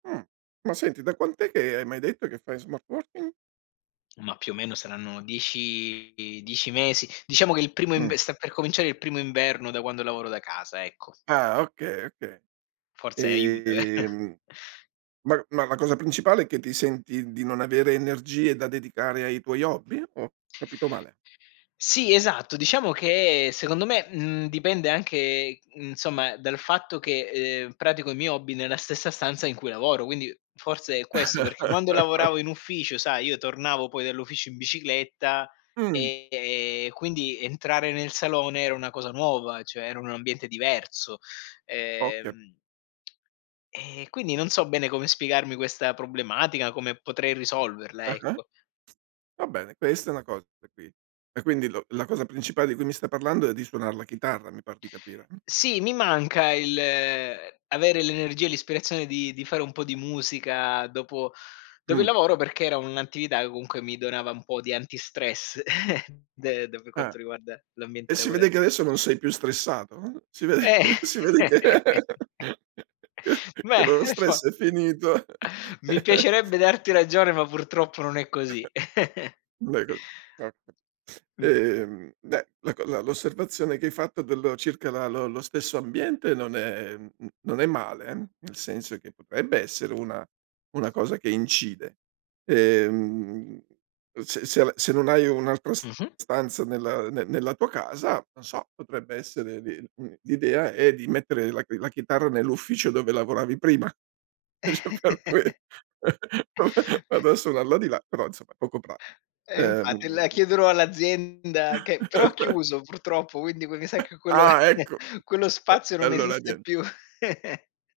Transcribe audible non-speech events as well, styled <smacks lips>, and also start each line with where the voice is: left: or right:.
right: Mh. Ma senti, da quant'è, che m'hai detto, che fai smart working?
left: Ma più o meno saranno 10- 10 mesi, diciamo che il primo inv
right: Mh.
left: sta per cominciare il primo inverno da quando lavoro da casa, ecco.
right: Ah, okay, okay.
left: Forse aiuta, ve
right: Ehm, ma ma la cosa principale è che ti senti di non avere energie da dedicare ai tuoi hobby? Ho capito male?
left: Sì esatto, diciamo che secondo me, mhmm, dipende anche insomma dal fatto che, ehm, pratico i miei hobby nella stessa stanza in cui lavoro, quindi forse è questo; perché quando
right: <laughs>
left: lavoravo in ufficio, sai, io tornavo poi dall'ufficio in bicicletta
right: Mh.
left: e e quindi entrare nel salone era una cosa nuova, cioè era un ambiente diverso,
right: Ho cap
left: ehm <smacks lips> ...e quindi non so bene come spiegarmi questa problematica, come potrei risolverla,
right: Ah-ah.
left: ecco.
right: Va bene, questa è una cosa <unintelligible> e quindi l la cosa principale di cui mi stai parlando è di suonar la chitarra, mi par di capire, mh?
left: Sì, mi manca il uhm, avere l'energia e l'ispirazione di di fare un po' di musica dopo dopo il
right: Mh.
left: lavoro perché era un'attività che comunque mi donava un po' di antistress <chuckles> de de per
right: Eh.
left: quanto riguarda l'ambiente
right: E si vede che
left: lavorati
right: adesso non sei più stressato. Uhm, Si ve
left: Eh,
right: si vede che
left: <chuckles>
right: <laughs> che che
left: beh,
right: lo lo
left: mi fa
right: stress è finito.
left: mi
right: <laughs>
left: piacerebbe darti ragione ma purtroppo non è così. <chuckles>
right: <chuckles> Beh co <unintelligible>
left: Mh.
right: ehm beh, la co la l'osservazione che hai fatto dello circa la lo lo stesso ambiente non è mhmm, non è male eh, nel senso che potrebbe essere una una cosa che incide. Ehm, se se l se non hai un'altra s
left: Mh-mh.
right: stanza nella ne nella tua casa, non so, potrebbe essere di mhmm, l'idea è di mettere la chi la chitarra nell'ufficio dove lavoravi prima. dice: "Per
left: <chuckles>
right: que va <chuckles> vado a suonarlo di là." Però insomma poco pra
left: Eh infatti, la
right: ehm
left: chiederò all'azienda che però ha
right: <chuckles>
left: chiuso purtroppo, quindi poi mi sa
right: <chuckles>
left: che quello
right: Ah
left: <chuckles>
right: ecco,
left: quello
right: <unintelligible>
left: spazio
right: e
left: non
right: allora
left: esiste
right: nien
left: più. <giggles>